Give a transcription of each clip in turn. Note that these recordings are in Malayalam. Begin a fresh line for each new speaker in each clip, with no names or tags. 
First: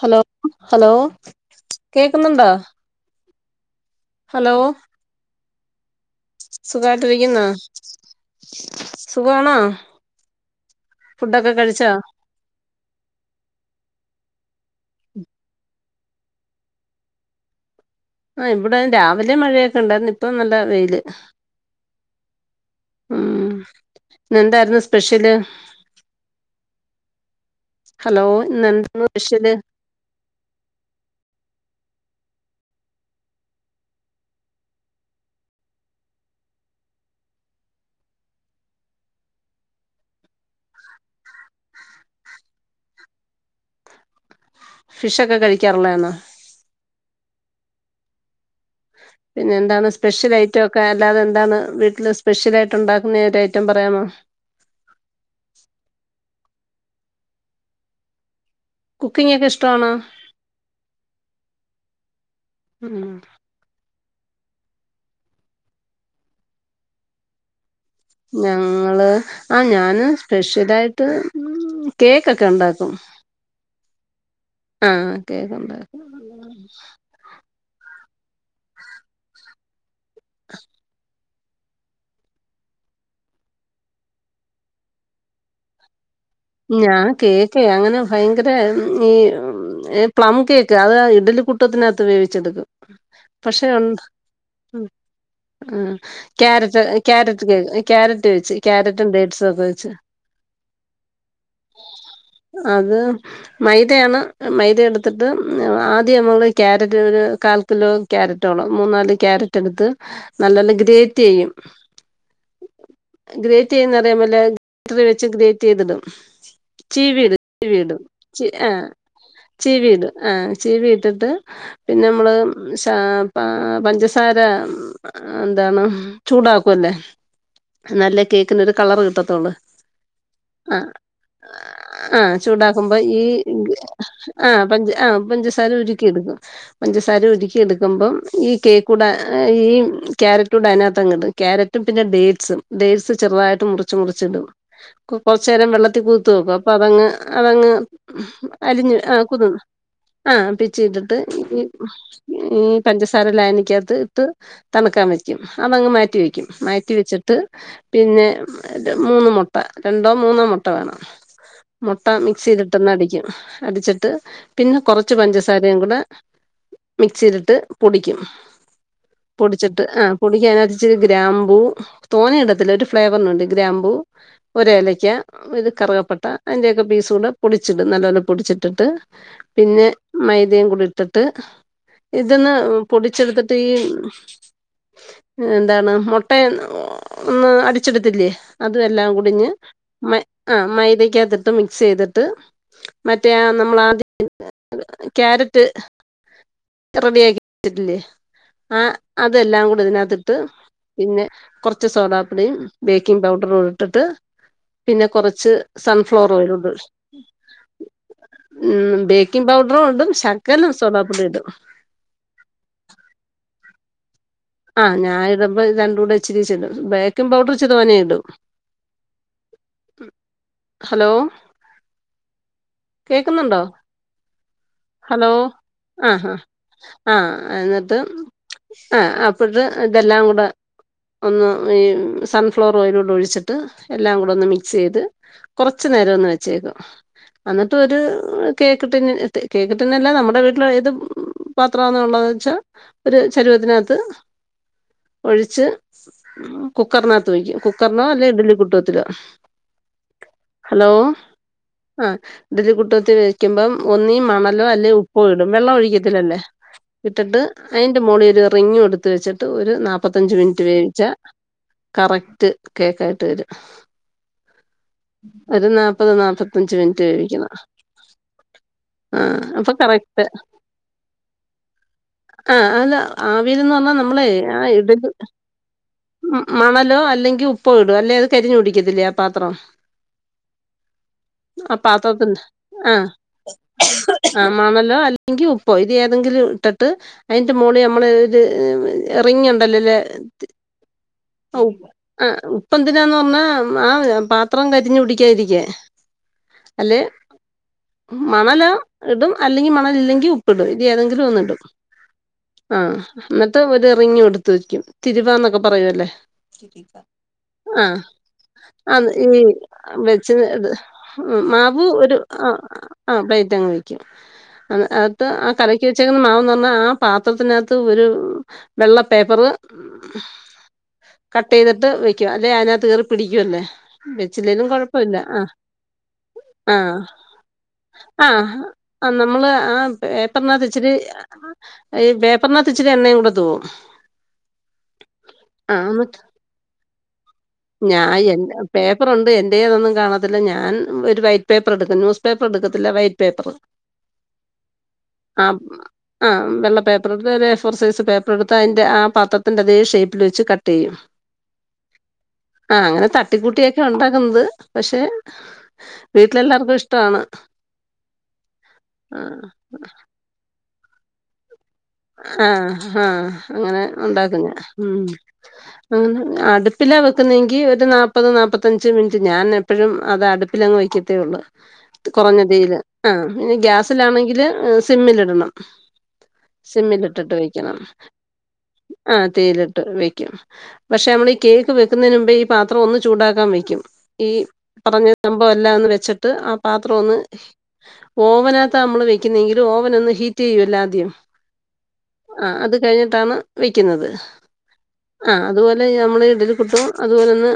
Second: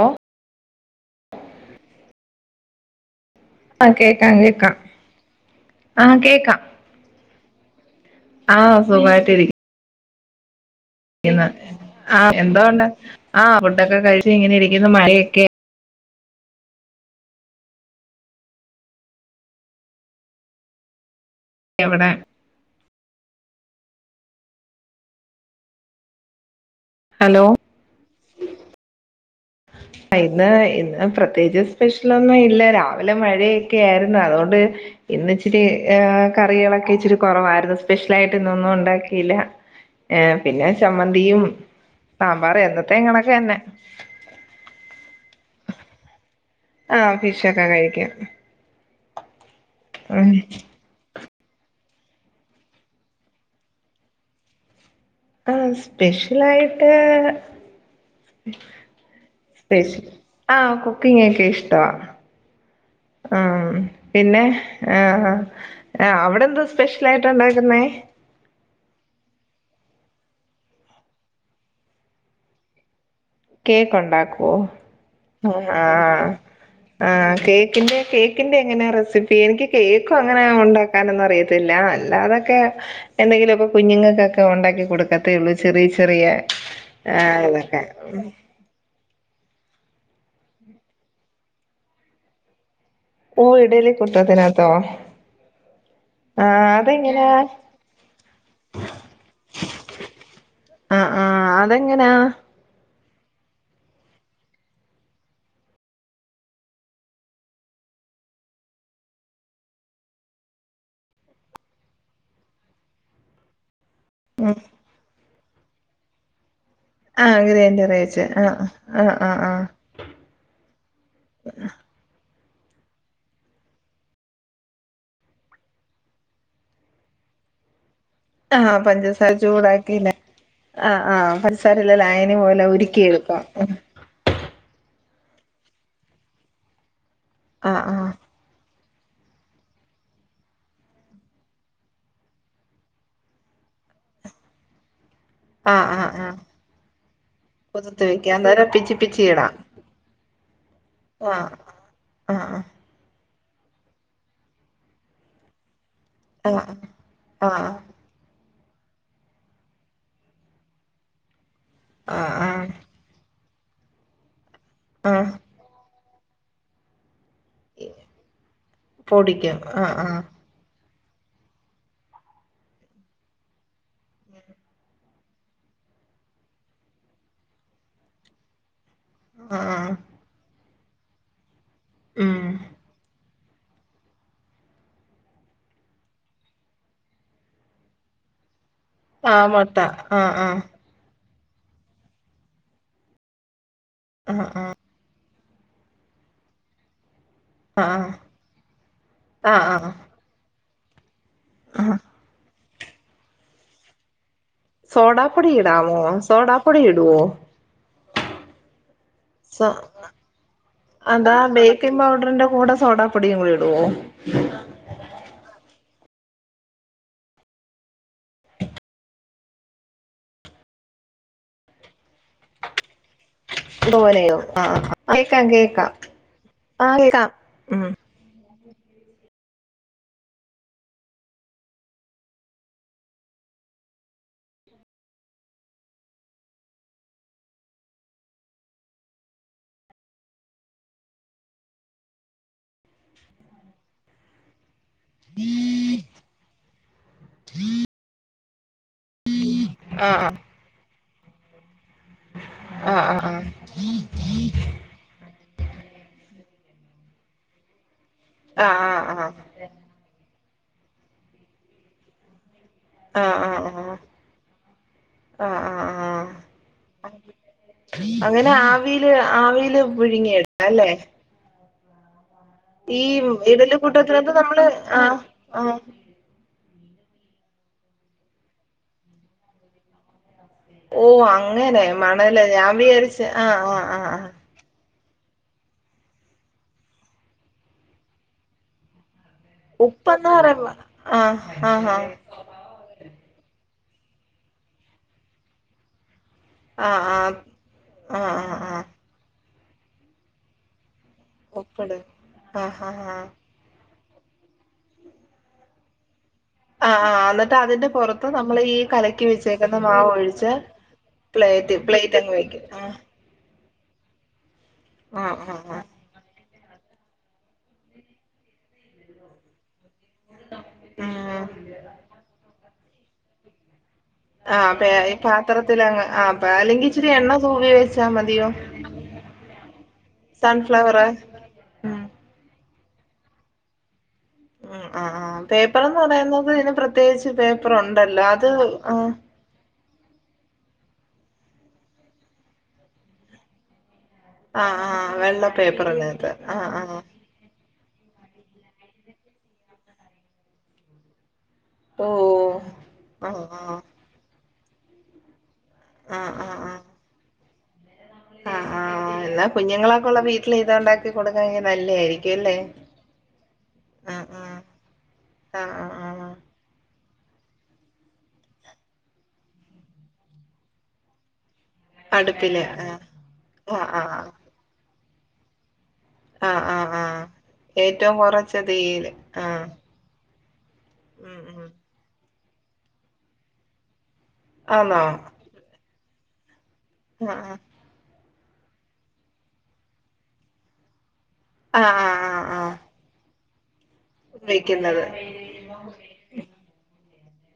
ഓ
ഹലോ ഹലോ കേക്കുന്നുണ്ടാ
ആഹ് കേക്കാം കേക്കാം ആഹ് കേക്കാം
സുഖായിട്ടരിക്കുന്നോ
ആഹ് സുഖമായിട്ടിരി
ഫുഡൊക്കെ കഴിച്ചോ
ആഹ് എന്തോണ്ട ആ ഫുഡൊക്കെ കഴിച്ച ഇങ്ങനെ ഇരിക്കുന്ന മഴയൊക്കെ
ആഹ് ഇവിടെ രാവിലെ മഴയൊക്കെ ഉണ്ടായിരുന്നു ഇപ്പം നല്ല വെയിയില്
എവടെ
ഉം ഇന്നെന്തായിരുന്നു സ്പെഷ്യല്
ഹലോ
ഹലോ ഇന്നെന്തായിരുന്നു പെഷ്യല്
ഇന്ന് ഇന്ന് പ്രത്യേകിച്ച് സ്പെഷ്യലൊന്നു ഇല്ല രാവിലെ മഴയൊക്കെ ആയിരുന്നു അതുകൊണ്ട് ഇന്ന് ഇച്ചിരി ഏ കറികളൊക്കെ ഇച്ചിരി കുറവായിരുന്നു സ്പെഷ്യൽ ആയിട്ട് ഇന്നൊന്നും ഉണ്ടാക്കിയില്ല ഏ പിന്നെ ചമ്മന്തിയും സാമ്പറും എന്നത്തെയും കണക്കെ തന്നെ
ഫിഷ് ഒക്കെ കഴിക്കാറുള്ളയാന്നോ
ആഹ് ഫിഷ് ഒക്കെ കഴിക്കും
പിന്നെ എന്താണ്
ഉം
സ്പെഷ്യല ഐറ്റംക്കെ കാരല്ലാതെ എന്താണ് വീട്ടില് സ്പെഷ്യലായിട്ട് ഉണ്ടാക്കുന്ന ഒരു ഐറ്റം പറയാമോ
ആഹ് സ്പെഷ്യലായിട്ട്
കുക്കിംഗ് ഒക്കെ ഇഷ്ട
ബേഷ് ആഹ് കുക്കിഗ് എനിക്ക് ഇഷ്ടവാ
ഉം
ആം പിന്നെ ആഹ് ആഹ് അവിടെ എന്തോ സ്പെഷ്യലായിട്ട് ഉണ്ടാക്കുന്നേ
ഞങ്ങള് ആഹ് ഞാന് സ്പെഷ്യലായിട്ട് കേക്കൊക്കെ ഉണ്ടാക്കും
കേക്ക് ഉണ്ടാക്കുവോ
ആ കേക്ക്
ആഹ്
ഉണ്ടാക്കും
ആഹ് കേക്കിന്റെ കേക്കിന്റെ എങ്ങനെയാ റെസിപ്പി എനിക്ക് കേക്കും അങ്ങനെയ ഉണ്ടാക്കാനൊന്നും അറിയ അറിയത്തില്ല അല്ലാതൊക്കെ എന്തെങ്കിലും ഒക്കെ കുഞ്ഞുങ്ങൾക്ക് ഒക്കെ ഉണ്ടാക്കി കൊടുക്കത്തേയുള്ളൂ ചെറിയ ചെറിയ.
ഞാൻ
ആ
കേക്ക്
ഇതൊക്കെ
അങ്ങനെ ഭയങ്കര. ഇത് ഈ പ്ലം കേക്ക് അത് ഇഡലിക്കുട്ടത്തിന് അകത്ത് വേവിച്ചെടുക്കും.
ഓ
പക്ഷെ ഉണ്ട്
ഇഡലിക്കുട്ടത്തിന് അകത്തോ?
ആഹ് ക്യാരറ്റ് ക്യാരറ്റ് കേ ക്യാരറ്റ് വെച്ച് ക്യാരറ്റും ഡേഡ്സ് ഒക്കെ വെച്ചു.
ഉം ഉം അത് എങ്ങനെ.
അത് മൈദയാണ് മൈദ എടുത്തിട്ട് ആദ്യം നമ്മൾ ക്യാരറ്റ് ഒരു കാൽ കിലോ. ക്യാരറ്റോളം മൂന്നാല് ക്യാരറ്റ് എടുത്ത് നല്ല പോലെ ഗ്രേറ്റ് ചെയ്യും. ഗ്രേറ്റ് ചെയ്യന്നറിയാമേലെ ഗിറ്ററി വെച്ച് ഗ്രേറ്റ് ചെയ്തു ഇടും. ചീവീ
ആഹ്
ഇടും ചീവീ
ഗ്രൈൻഡർ
ഇടും
വെച്ച്
ചീ ആഹ്
ആഹ് ആഹ്
ചീവീ ഇടും. ആഹ് ചീവി ഇട്ടിട്ട് പിന്നെ നമ്മള് ഷാ പ പഞ്ചസാര. ആഹ് എന്താണ് ചൂടാക്കുല്ലേ നല്ലത്. കേക്കിനൊരു
ആഹ്
കളറ്
പഞ്ചസാര
കിട്ടത്തോള്ളൂ
ചൂടാക്കില്ലേ
ആഹ്.
ആഹ് പഞ്ച
ആഹ് ചൂടാക്കുമ്പോ ഈ. ആഹ് പഞ്ച ആഹ് പഞ്ചസാര ഉരുക്കി എടുക്കും പഞ്ചസാര ഉരുക്കി. ഉരുക്കി
ആഹ്
എടുക്കുമ്പം
ആഹ്
ഈ കേക്ക്. കൂടെ ഈ ക്യാരറ്റ് കൂടെ അതിനകത്ത് ഇടും, ക്യാരറ്റും പിന്നെ ഡേറ്റ്സും ഡേറ്റ്സ് ചെറുതായിട്ട് മുറി മുറിച്ചു മുറിച്ചു ഇടും. കൊറച്ചുനേരം
ആഹ്
വെള്ളത്തിൽ
ആഹ്
കുതിർത്ത്
ആഹ്
വെക്കും, അപ്പൊ അത് അങ്ങ് അതങ്ങ്
കുതിർത്ത് വെക്കാം അന്നേരം പിച്ചി
അലിഞ്ഞു
പിച്ചി
ആഹ്
ഇടാം
കുതിർന്നു. ആഹ് പിച്ച് ഇട്ടിട്ട്
ആഹ്
ഈ
ആഹ്
ഈ. പഞ്ചസാര ലായനിക്ക് അകത്ത് ഇട്ട് തണുക്കാൻ വെക്കും അതങ്ങ് മാറ്റി വെ ക്കും
ആഹ്
മാറ്റി വെച്ചിട്ട്
ആഹ് ആഹ്
പിന്നെ ഏഹ് മൂന്ന് മുട്ട രണ്ടോ മൂന്നോ മു ട്ട വേണം മുട്ട
ആഹ്
മിക്സ്
ആഹ്
ചെയ്തിട്ട് ഒന്ന് അടിക്കും, അടിച്ചിട്ട് പിന്നെ കുറച്ച്
ആഹ്
പഞ്ചസാ സാരയും കൂടെ. മിക്സ് ചെയ്തിട്ട് പൊടിക്കും പൊടിച്ചിട്ട് ആഹ് പൊടിക്കാന്. ഇച്ചിരി ഗ്രാമ്പൂ തോനെ ഇടത്തില്ല ഒരു ഫ്ലേവറിനു വേണ്ടി ഗ്രാമ്പൂ ഒരു ഏലക്ക. ഇത് കറുവപ്പട്ട അതിന്റെ ഒക്കെ പീസ് കൂടെ പൊടിച്ചിടും നല്ലപോലെ പൊടിച്ചിട്ടിട്ട്
ആഹ്
പിന്നെ.
ആഹ്
മൈദയും കൂടി ഇട്ടിട്ട്
ഉം
ഇതിയെന്ന് പൊടിച്ചെടുത്തിട്ട് ഈ. എന്താണ് മുട്ട ഒന്ന് അടിച്ചെടുത്തില്ലേ, അതും എല്ലാം
ആഹ്
കുടിഞ്ഞ്.
മുട്ട ആഹ് ആഹ്
മൈദ അകത്തിട്ട് മിക്സ് ചെയ്തിട്ട് മറ്റേ ആഹ് നമ്മള് ആദ്യം. ക്യാരറ്റ് റെഡി ആക്കി
ആഹ്
വെച്ചിട്ടില്ലേ,
ആഹ്
ആഹ്
ആഹ്
അതെല്ലാം കൂടെ
ആഹ്
ഇതിനുകത്തിട്ട് പിന്നെ. കുറച്ച് സോഡ് പൊടിയും ബേക്കിംഗ് പൗഡറും ഇട്ടിട്ട്. പിന്നെ
സോഡാപ്പൊടി
കൊറച്ച്
ഇടാമോ
സൺഫ്ലവർ ഓയിലൂടെ
സോഡാപ്പൊടി
ഒഴിച്ച്.
ഇടുവോ
ഉം ബേക്കിംഗ് പൗഡറും ഇടും ശകലം സോഡ് പൊടിയും.
ആഹ് ബേക്കിംഗ് പൗഡറിന്റെ കൂടെ സോഡ് പൊടിയും കൂടി ഇടുവോ?
ആഹ് ഞാന് ഇടുമ്പോ ഇത് രണ്ടും കൂടെ ഇച്ചിരി ഇച്ചിരി ഇടും, ബേക്കിംഗ് പൗഡർ ഇച്ചിരി തോനെ ഇടും. ഉം ഹലോ കേക്കുന്നുണ്ടോ,
തോനെയോ ആ
ഹലോ
കേക്കാം കേക്കാം
ആഹ് ആഹ്.
ആ കേക്കാം
ആഹ്
ഉം
എന്നിട്ട് ആഹ് അപ്പുറത്ത് ഇതെല്ലാം കൂടെ. ഒന്ന് ഈ സൺഫ്ലവർ ഓയിലൂടെ ഒഴിച്ചിട്ട് എല്ലാം കൂടെ ഒന്ന് മിക്സ് ചെയ്തു. കുറച്ച് നേരം ഒന്ന് വെച്ചേക്കും. എന്നിട്ട് ഒരു കേക്ക് ടിൻ ഇട്ട് കേക്ക് ടിന്നല്ല നമ്മുടെ വീട്ടിൽ ഏതും. പാത്രമൊന്നൊള്ളതെന്നുച്ചാ ഒരു ചരുവത്തിനാത്ത് ഒഴിച്ച് കുക്കറിനാത്ത് വെയ്ക്കും കുക്കറിനോ അല്ലേ ഇഡലികുട്ടകത്തിലോ
ആ
ഹലോ ആ
ആഹ്
ഇഡലികുട്ടകത്തി
ആഹ്
വെക്കുമ്പം ഒന്നീ മണലോ അല്ലേ ഉ പ്പോയിടും വെള്ളം ഒഴിക്കത്തില്ലല്ലേ ഇട്ടിട്ട് അതിന്റെ മോളിൽ
ആഹ്
ഒരുറിങ്ങും
ആഹ്
എടുത്ത്
ആഹ്
വെച്ചിട്ട്
ആഹ്
ഒരു നാപ്പത്തഞ്ച് മിനിറ്റ് വേവിച്ചാ കറക്റ്റ്
ആഹ്
കേക്കായിട്ടുവരും
ആഹ്
ഒരു
ആഹ്
നാപ്പത്
ആഹ്
നാപ്പത്തഞ്ചുമിനിറ്റ് മുട്ട ഒഴിക്കുന്ന
അങ്ങനെ ആവിയില്
ആ അപ്പൊ
ആവിയില്
കറക്റ്റ്
പുഴുങ്ങിയെടുക്കാം അല്ലേ
ആ അല്ല
ഈ
ആവിയിൽ
ഇഡലി
നിന്നുവന്നാ നമ്മളെ
കൂട്ടത്തിനകത്ത്
ആ
നമ്മള്
ഇടത്
ആഹ് ആഹ്
മണലോ അല്ലെങ്കിൽ ഉപ്പോ ഇടും അല്ലെ അത് കരിഞ്ഞ് പിടിക്കത്തില്ലേ ആ പാത്രം
ഓ
ആ
അങ്ങനെ
പാത്രത്തിന്റെ
മണല് ഞാൻ
ആ
വിചാരിച്ച് ആ ആ ആ
ആ മണലോ അല്ലെങ്കി ഉപ്പോ ഇത് ഏതെങ്കിലും ഇട്ടിട്ട് അതിന്റെ മോളിൽ നമ്മള് ഒരു റിങ്ങ് [inaudible]
ഉപ്പെന്ന് പറയുമ്പോ ആഹ് ആഹ് ആഹ്
ഉപ്പെന്തിനാന്നു പറഞ്ഞാ ആ പാത്രം കരിഞ്ഞു പിടിക്കാതിരിക്കാൻ അല്ലേ
ആഹ് ആഹ് ആഹ്
മണലോ
ആഹ്
ഇടും അല്ലെങ്കി മണലില്ലെങ്കി ഉപ്പിടും ഇത് ഏതെങ്കിലും ഒന്നി
ഉപ്പിടും ആ ഹാ ഹാ
ന്നിട്ട് ഒരു റിങ്ങും എടുത്തുവയ്ക്കും തിരുവാന്നൊക്കെ പറയുവല്ലോ
ആഹ് ആഹ് എന്നിട്ട്
ആ
അതിന്റെ പുറത്ത് നമ്മൾ ഈ
അത്
കലക്കി
ഈ
വെച്ചേക്കുന്ന മാവ്
വെച്ചത്
ഒഴിച്ച്
അത് ഉം
പ്ലേറ്റ്
മാവു ഒരു
പ്ലേറ്റ് അങ്ങ്
ആ
വെക്കും ആഹ്
ആ പ്ലേറ്റ് അങ്ങുവെക്കും അത്
ആഹ്
ആ
ആഹ് ആഹ്
കലക്കി വെച്ചെക്കുന്ന മാവെന്ന് പറഞ്ഞാ ആ പാത്രത്തിനകത്ത് ഒരു വെള്ള പേപ്പറ്
ഉം
കട്ട്ചെയ്തിട്ട് വെയ്ക്കും അല്ലേ അതിനകത്ത് കേറിപിടിക്കുവല്ലേ വെച്ചില്ലേലും കൊഴപ്പമില്ല ആ
[unintelligible] ആം
ആ ആ ആ നമ്മള് ആ പേപ്പറിനകത്ത് ഇച്ചിരി
സൺഫ്ലവർ ഉം
ഈ പേപ്പറിനകത്ത് ഇച്ചിരി എണ്ണയും കൂടെ തൂകും
ഉം ആ ആ
എന്നിട്ട്
പേപ്പറെന്നുപറയുന്നത് ഇതിന്പ്രത്യേകിച്ച്
ഞാൻ
പേപ്പറൊണ്ടല്ലോ അത് ആ
എന്റെ കയ്യിലൊന്നും കാണത്തില്ല ഞാൻ ഒരു വൈറ്റ്പേപ്പർ എടുക്കും ന്യൂസ് പേപ്പർ എടുക്കത്തില്ല വൈറ്റ്പേപ്പറ്
ആഹ് ആഹ് വെള്ള
ആം ആ
പേപ്പറിനകത്ത് ആഹ്
വെള്ള
ആഹ്
പേപ്പറും വേറെ എ ഫോർ സൈസ് പേപ്പറെടുത്ത് അതിന്റെ ആ പാത്രത്തിന്റെ അതേ ഷേപ്പില് വെച്ച് കട്ട്ചെയ്യും
ഓഹ്
ആ അങ്ങനെ
ആഹ് ആഹ്
തട്ടിക്കൂട്ടിയൊക്കെ ഒണ്ടാക്കുന്നത് പക്ഷെ
ആഹ്
വീട്ടിലെല്ലാർക്കും ഇഷ്ടമാണ്
ആ
ആ
എന്നാ കുഞ്ഞുങ്ങളൊക്കെയൊള്ള വീട്ടില് ഇത് ഒണ്ടാക്കി കൊടുക്കാങ്കി നല്ലയാ
ആ ആ അങ്ങനെ
ആഹ്
ഉണ്ടാക്കും ഞാൻ
ആഹ്
ഉം
ആഹ് ആഹ്
അങ്ങനെ
ആഹ്
അടു അടുപ്പിലാ വെക്കുന്നതെങ്കി ഒരു നാപ്പത് നാപ്പത്തഞ്ച് മിനിറ്റ് ഞാൻ എപ്പഴും അത് അടുപ്പിലങ്ങ് വയ്ക്കത്തേ ഉള്ളൂ കൊറഞ്ഞ
അടുപ്പില്
തീയില്
ആഹ്
ആ ഇനി
ആഹ് ആഹ്
ഗ്യാസിലാണെങ്കില് സിമ്മിലിടണം
ആഹ് ആഹ് ആഹ്
സിമ്മിലിട്ടിട്ട് വെക്കണം
ഏറ്റവും കുറച്ച തീയില്
ആ
ആഹ്
തീയിലിട്ട് വെക്കും പക്ഷെ നമ്മളീ
ഉം ഉം
കേക്ക് വെക്കുന്നതിനുമുമ്പേ ഈ പാത്രം ഒന്ന് ചൂടാക്കാൻ വെക്കും ഈ
ആന്നോ
പറഞ്ഞ നമ്മ് പ്പം എല്ലാം ഒന്നുവെച്ചിട്ട് ആ പാത്രമൊന്ന്
ആഹ്
ഓവനാത്ത നമ്മള് വെക്കുന്നെങ്കി ഓവനൊന്ന് ഹീറ്റുചെയ്യുവല്ലൊ ആദ്യം
ആ
ആ അതുകഴിഞ്ഞിട്ടാണ് വെക്കുന്നത്
വെക്കുന്നത്
ആ അതുപോലെ ഞമ്മളെ ഇഡിലികുട്ടും അതുപോലൊന്ന്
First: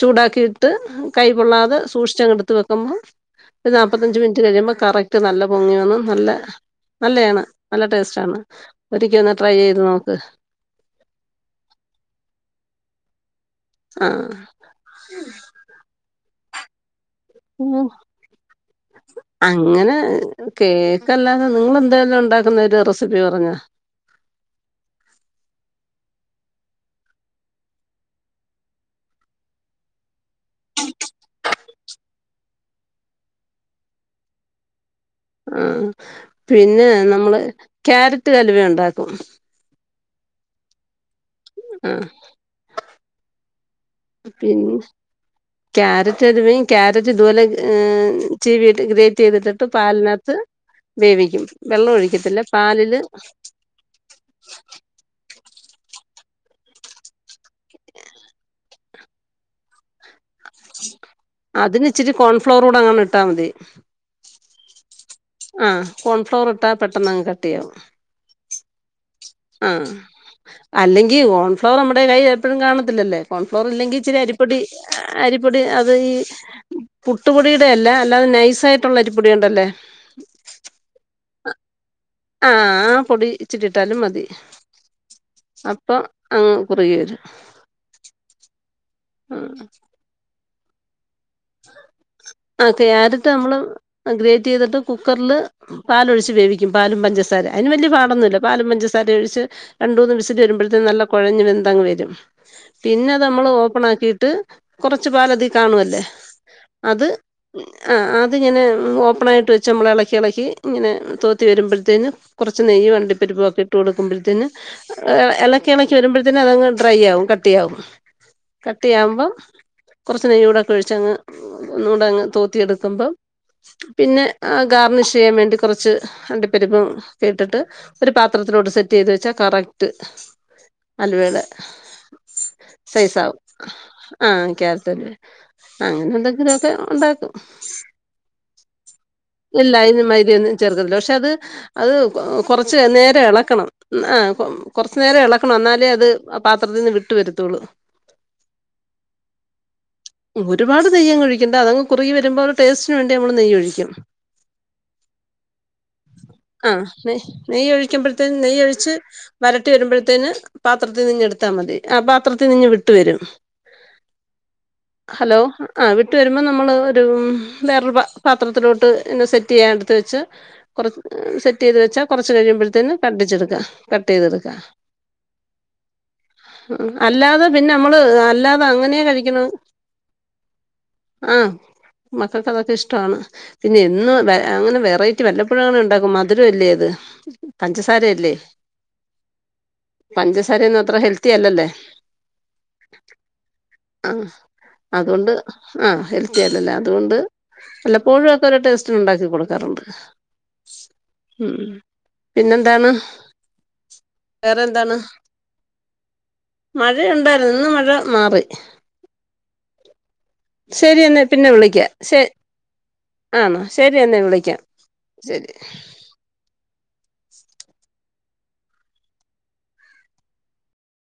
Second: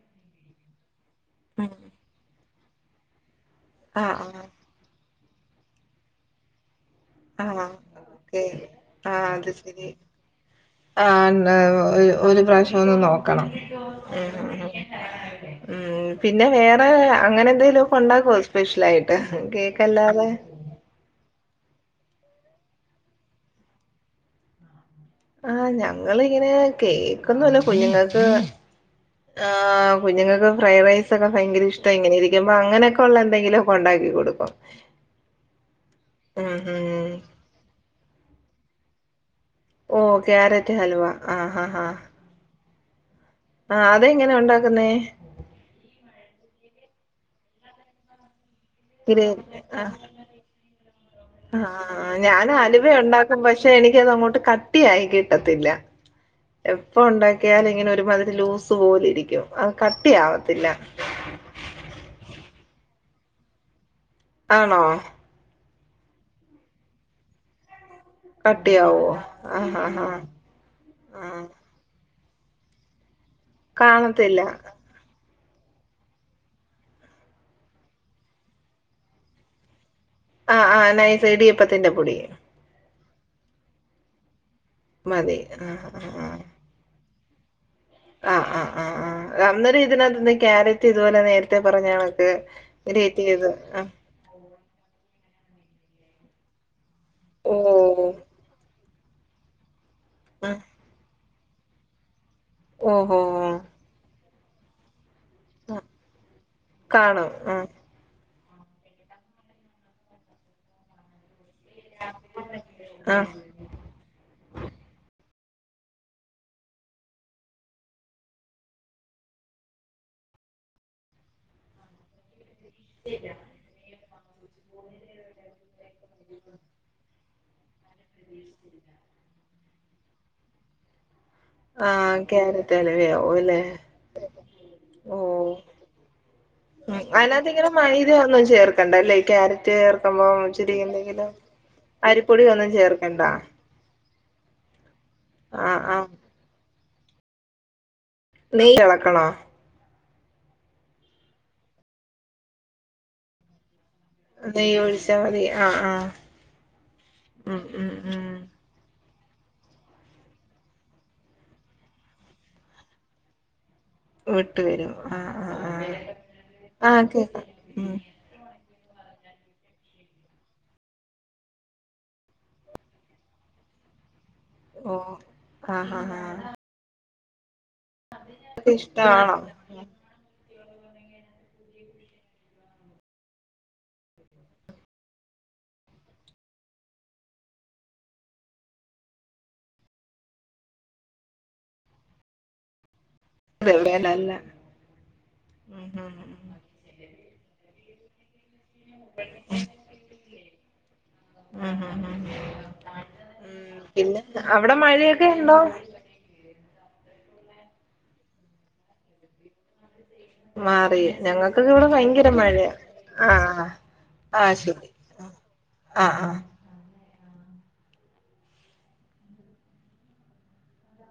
ചൂടാക്കിയിട്ട് കൈ
ഉം
പൊള്ളാതെ സൂക്ഷിച്ചങ്ങെടുത്ത് വെക്കുമ്പം ഒരു
ആഹ്
നാപ്പത്തഞ്ച് മിനിറ്റ്
ആഹ്
കഴിയുമ്പം കറക് റ്റ് നല്ല പൊങ്ങി വന്ന് നല്ല നല്ലെയാണ്
ആഹ്
ടേസ്റ്റ് ആണ്
ഓക്കെ
ഒരിക്കെ
ആഹ്
ഒന്ന്
അത്
ട്രൈ ചെയ്ത്
ശരി
നോക്ക്
ആഹ് ന്നാ ഒരു പ്രാവശ്യം ഒന്ന് നോക്കണം
ആ
ഉം പിന്നെ വേറെ അങ്ങനെ എന്തേലും ഒക്കെ ഒണ്ടാക്കോ സ്പെഷ്യൽ ആയിട്ട്
അങ്ങനെ
കേക്ക്ല്ലാതെ
കേക്കല്ലാതെ നിങ്ങളെന്തേലും ഉണ്ടാക്കുന്ന ഒരു റെസിപ്പി പറഞ്ഞ
ആഹ് ഞങ്ങളിങ്ങനെ കേക്കൊന്നുല്ല കുഞ്ഞുങ്ങക്ക് ആഹ് കുഞ്ഞ്ങ്ങ ഫ്രൈഡ് റൈസൊക്കെ ഭയങ്കര ഇഷ്ട ഇങ്ങനെ ഇരിക്കുമ്പൊ അങ്ങനൊക്കെള്ള എന്തെങ്കിലൊക്കെ ഉണ്ടാക്കി കൊടുക്കും
ഉം
ഉം
പിന്നെ
ഉം
നമ്മള് ക്യാരറ്റ് അലുവ ഉണ്ടാക്കും
ഓഹ് കാരറ്റ് ഹൽവാ
ഉം
ആഹ് അതെങ്ങനെ
പിന്നെ
ഉണ്ടാക്കുന്നേ
ക്യാരറ്റ് അലുവേം ക്യാരറ്റ് ഇതുപോലെ ചീവീട്ട് ഗ്രേറ്റ്
ഗ്രേ
ചെയ്തിട്ട്
ആഹ്
പാലിനകത്ത് വേവിക്കും
ആ
വെള്ളം ഒഴിക്കത്തില്ല
ഞാൻ അലുവ
പാലില്
ഉണ്ടാക്കും പക്ഷെ എനിക്കത് അങ്ങോട്ട് കട്ടിയായി കിട്ടത്തില്ല എപ്പൊ ഉണ്ടാക്കിയാലും ഇങ്ങനെ ഒരു മാതിരി ലൂസ് പോലെ ഇരിക്കും അത് കട്ടി ആവത്തില്ല
അതിന് ഇച്ചിരി കോൺഫ്ലവറൂടെ അങ്ങെട്ട് ഇട്ടാ മതി
ആണോ
ആഹ് കോൺഫ്ലവർ ഇട്ടാ പെട്ടെന്നങ്ങ് കട്ടിയാവും
കട്ടിയാവോ ആ ഹാ
ആഹ്
ഹാ
അല്ലെങ്കി
ആ
കോൺഫ്ലവർ നമ്മുടെ കൈയില് എപ്പോഴും കാണത്തില്ലല്ലേ കോൺഫ്ലവറില്ലെങ്കി ഇച്ചിരി
കാണത്തില്ല
അരിപ്പൊടി അരിപ്പൊടി അത് ഈ പുട്ടുപൊടിയുടെയല്ല അല്ലാതെ നൈസായിട്ടുള്ള അരിപ്പൊടി കൊണ്ടല്ലേ
ആഹ് ആഹ് നൈസ് ഇടിയപ്പത്തിന്റെ പൊടി
ആഹ് ആ പൊടി ഇച്ചിട്ടി ഇട്ടാലും മതി
മതി ആ
അപ്പം അങ് കുറുകി വരും
ആഹ് അഹ് അഹ് അഹ്
ആ
അന്നേരം ഇതിനകത്ത്ന്ന് ക്യാരറ്റ് ഇതുപോലെ നേര ത്തേ പറഞ്ഞ കണക്ക്
ആ
ഗ്രേറ്റ്
ക്യാരറ്റ്
ചെയ്ത്
നമ്മൾ
ആഹ്
ഗ്രേറ്റ് ചെയ്തിട്ട് കുക്കറില് പാലൊഴിച്ച് വേവി ക്യും പാലും പഞ്ചസാരിം അതിന് വല്യ
ഓ
പാടൊന്നുല്ല പാലും പഞ്ചസാരിം ഒഴിച്ച് രണ്ട് മൂന്ന് വിസില്
ആ.
വരുമ്പോഴത്തിനും നല്ല കൊഴഞ്ഞ് വെന്തങ്ങ് വരും
ഓഹോ
പിന്നെത് നമ്മൾ ഓപ്പൺ ആക്കിയിട്ട് കൊറച്ചു പാലതി
ആ.
കാണുല്ലേ അത്
കാണും ആ
ആഹ് അത് ഇങ്ങനെ ഓപ്പൺ ആയിട്ട് വെച്ച് നമ്മൾ എളക്ക്യളക്കി ഇങ്ങനെ തോത്തി വരുമ്പോ ത്തിനും കൊറച്ച് നെയ്യും
ആ
അണ്ടിപ്പരിപ്പൊക്കെ ഇട്ട് കൊടുക്കുമ്പോൾത്തിന് എളക്കിയെളക്കി വരുമ്പോൾത്തിന് അതങ്ങ് ഡ്രൈ ആവും കട്ടിയാവും കട്ടിയാവുമ്പം കൊറച്ച് നെയ്യൂടൊക്കെ ഒഴിച്ചങ്ങ് ഒന്നൂടങ്ങ് തോ ത്തി എടുക്കുമ്പം പിന്നെ ആ ഗാർണിഷ് ചെയ്യാൻ വേണ്ടി കൊറച്ച് അണ്ടിപ്പരുപ്പും ക്കേട്ടിട്ട് ഒരു പാത്രത്തിലോട്ട് സെറ്റ് ചെയ്ത് വെച്ച കറക്റ്റ് അൽവേടെ
ആഹ് ക്യാരറ്റ് അലുവയാവും
സൈസാവും
അല്ലേ
ആഹ് ക്യാരറ്റെന്നെ
ഓഹ്
അങ്ങനാണ് എന്തെങ്കിലൊക്കെ
ഉം
ഉണ്ടാക്കും
അതിനകത്ത് ഇങ്ങനെ മൈദയൊന്നും ചേർക്കണ്ടല്ലേ ക്യാരറ്റ്
ഇല്ല അയ്ന്
ചേർക്കുമ്പോ
മൈദ്യയൊന്നും
ഇച്ചിരി
ചേർക്കത്തില്ല പക്ഷെ
എന്തെങ്കിലും
അത് അത്
അരിപ്പൊടി ഒന്നും
കൊറച്ച്
ചേർക്കണ്ട
നേരം എളക്ക ക്കണം ആഹ് കൊറച്ചു നേരം എളക്കണം
ആഹ്
എന്നാലേ അത്
ആഹ്
പാത്രത്തിന്ന് വിട്ടു വരുത്തുള്ളു
നെയ്യ് എളക്കണോ
ഒരുപാട് നെയ്യങ്ങ് ഒഴിക്കണ്ട അതങ്ങ് കുറുകി വരുമ്പോ ഒര് ടേസ്റ്റിന് വേണ്ടി നമ്മള് നെയ്യൊഴിക്കും
നെയ്യൊഴിച്ചാ മതി ആഹ് ആഹ്
അഹ് നെയ്
ഉം ഉം
നെയ്യൊഴിക്കുമ്പത്തേ
ഉം
നെയ്യൊഴിച്ച് വരട്ടി വരുമ്പഴത്തേന് പാത്രത്തിൽ നിന്നെട്ത്താ മതി ആ പാത്രത്തിന്നിങ്ങ് വിട്ട് വരും
വിട്ട് വരും ആഹ് ആഹ് ആഹ്
ആഹ് വിട്ട് വരുമ്പ നമ്മള് ഒര്
ആഹ് കേക്കാം ഉം
വേറൊരു പ പാത്രത്തിലോട്ട് പിന്നെ സെറ്റെയ്യാൻ ഇട്ത്ത് വെച്ച് കൊറ സെറ്റ്യ്ത് വെച്ചാ കൊറച്ച് കഴിയുമ്പഴത്തേന് കട്ടിച്ചെടുക്ക കട്ടെയ്തെട്ക്ക
ഓഹ് ആഹ് ആഹ് ആഹ്
ഉം അല്ലാതെ പിന്നമ്മള് അല്ലാതെ
അതൊക്കെ
അങ്ങനെയാ
ഇഷ്ടാണോ
കഴിക്ക്ണ് ആഹ് മക്കക്കതൊക്കെ ഇഷ്ടാണ് പിന്നെ എന്നും വെ അങ്ങനെ വെറൈറ്റി വല്ലപ്പോഴങ്ങനെണ്ടാക്കും മധുരല്ലേ അത് പഞ്ചസാരയല്ലേ പഞ്ചസാരയൊന്നു അത്ര ഹെൽത്തിയല്ലല്ല
തെവ്ടേലല്ല
അത്കൊണ്ട് ആഹ് ഹെൽത്തിയലല്ല അത്കൊണ്ട് വല്ലപ്പോഴുവൊക്കെ ഒരു ടേസ്റ്റിന് ഇണ്ടാക്കി കൊടുക്കാറുണ്ട്
ഉം ഉം ഉം ഉം
പിന്നെന്താണ്
ഉം പിന്നെ
വേറെ
അവിടെ മഴയൊക്കെ ഉണ്ടോ?
മഴയുണ്ടാര്ന്നു ഇന്ന് മഴ മാറി
മാറി
ശരിയെന്നാ പിന്നെ
ഞങ്ങൾക്കൊക്കെ
വിളിക്ക
ഇവിടെ
ശ
ഭയങ്കര മഴയാ
ആണോ
ആഹ്
ശരി എന്നാ
ആഹ്
വിളിക്കാം
ശരി
ശരി
ആഹ് ആഹ്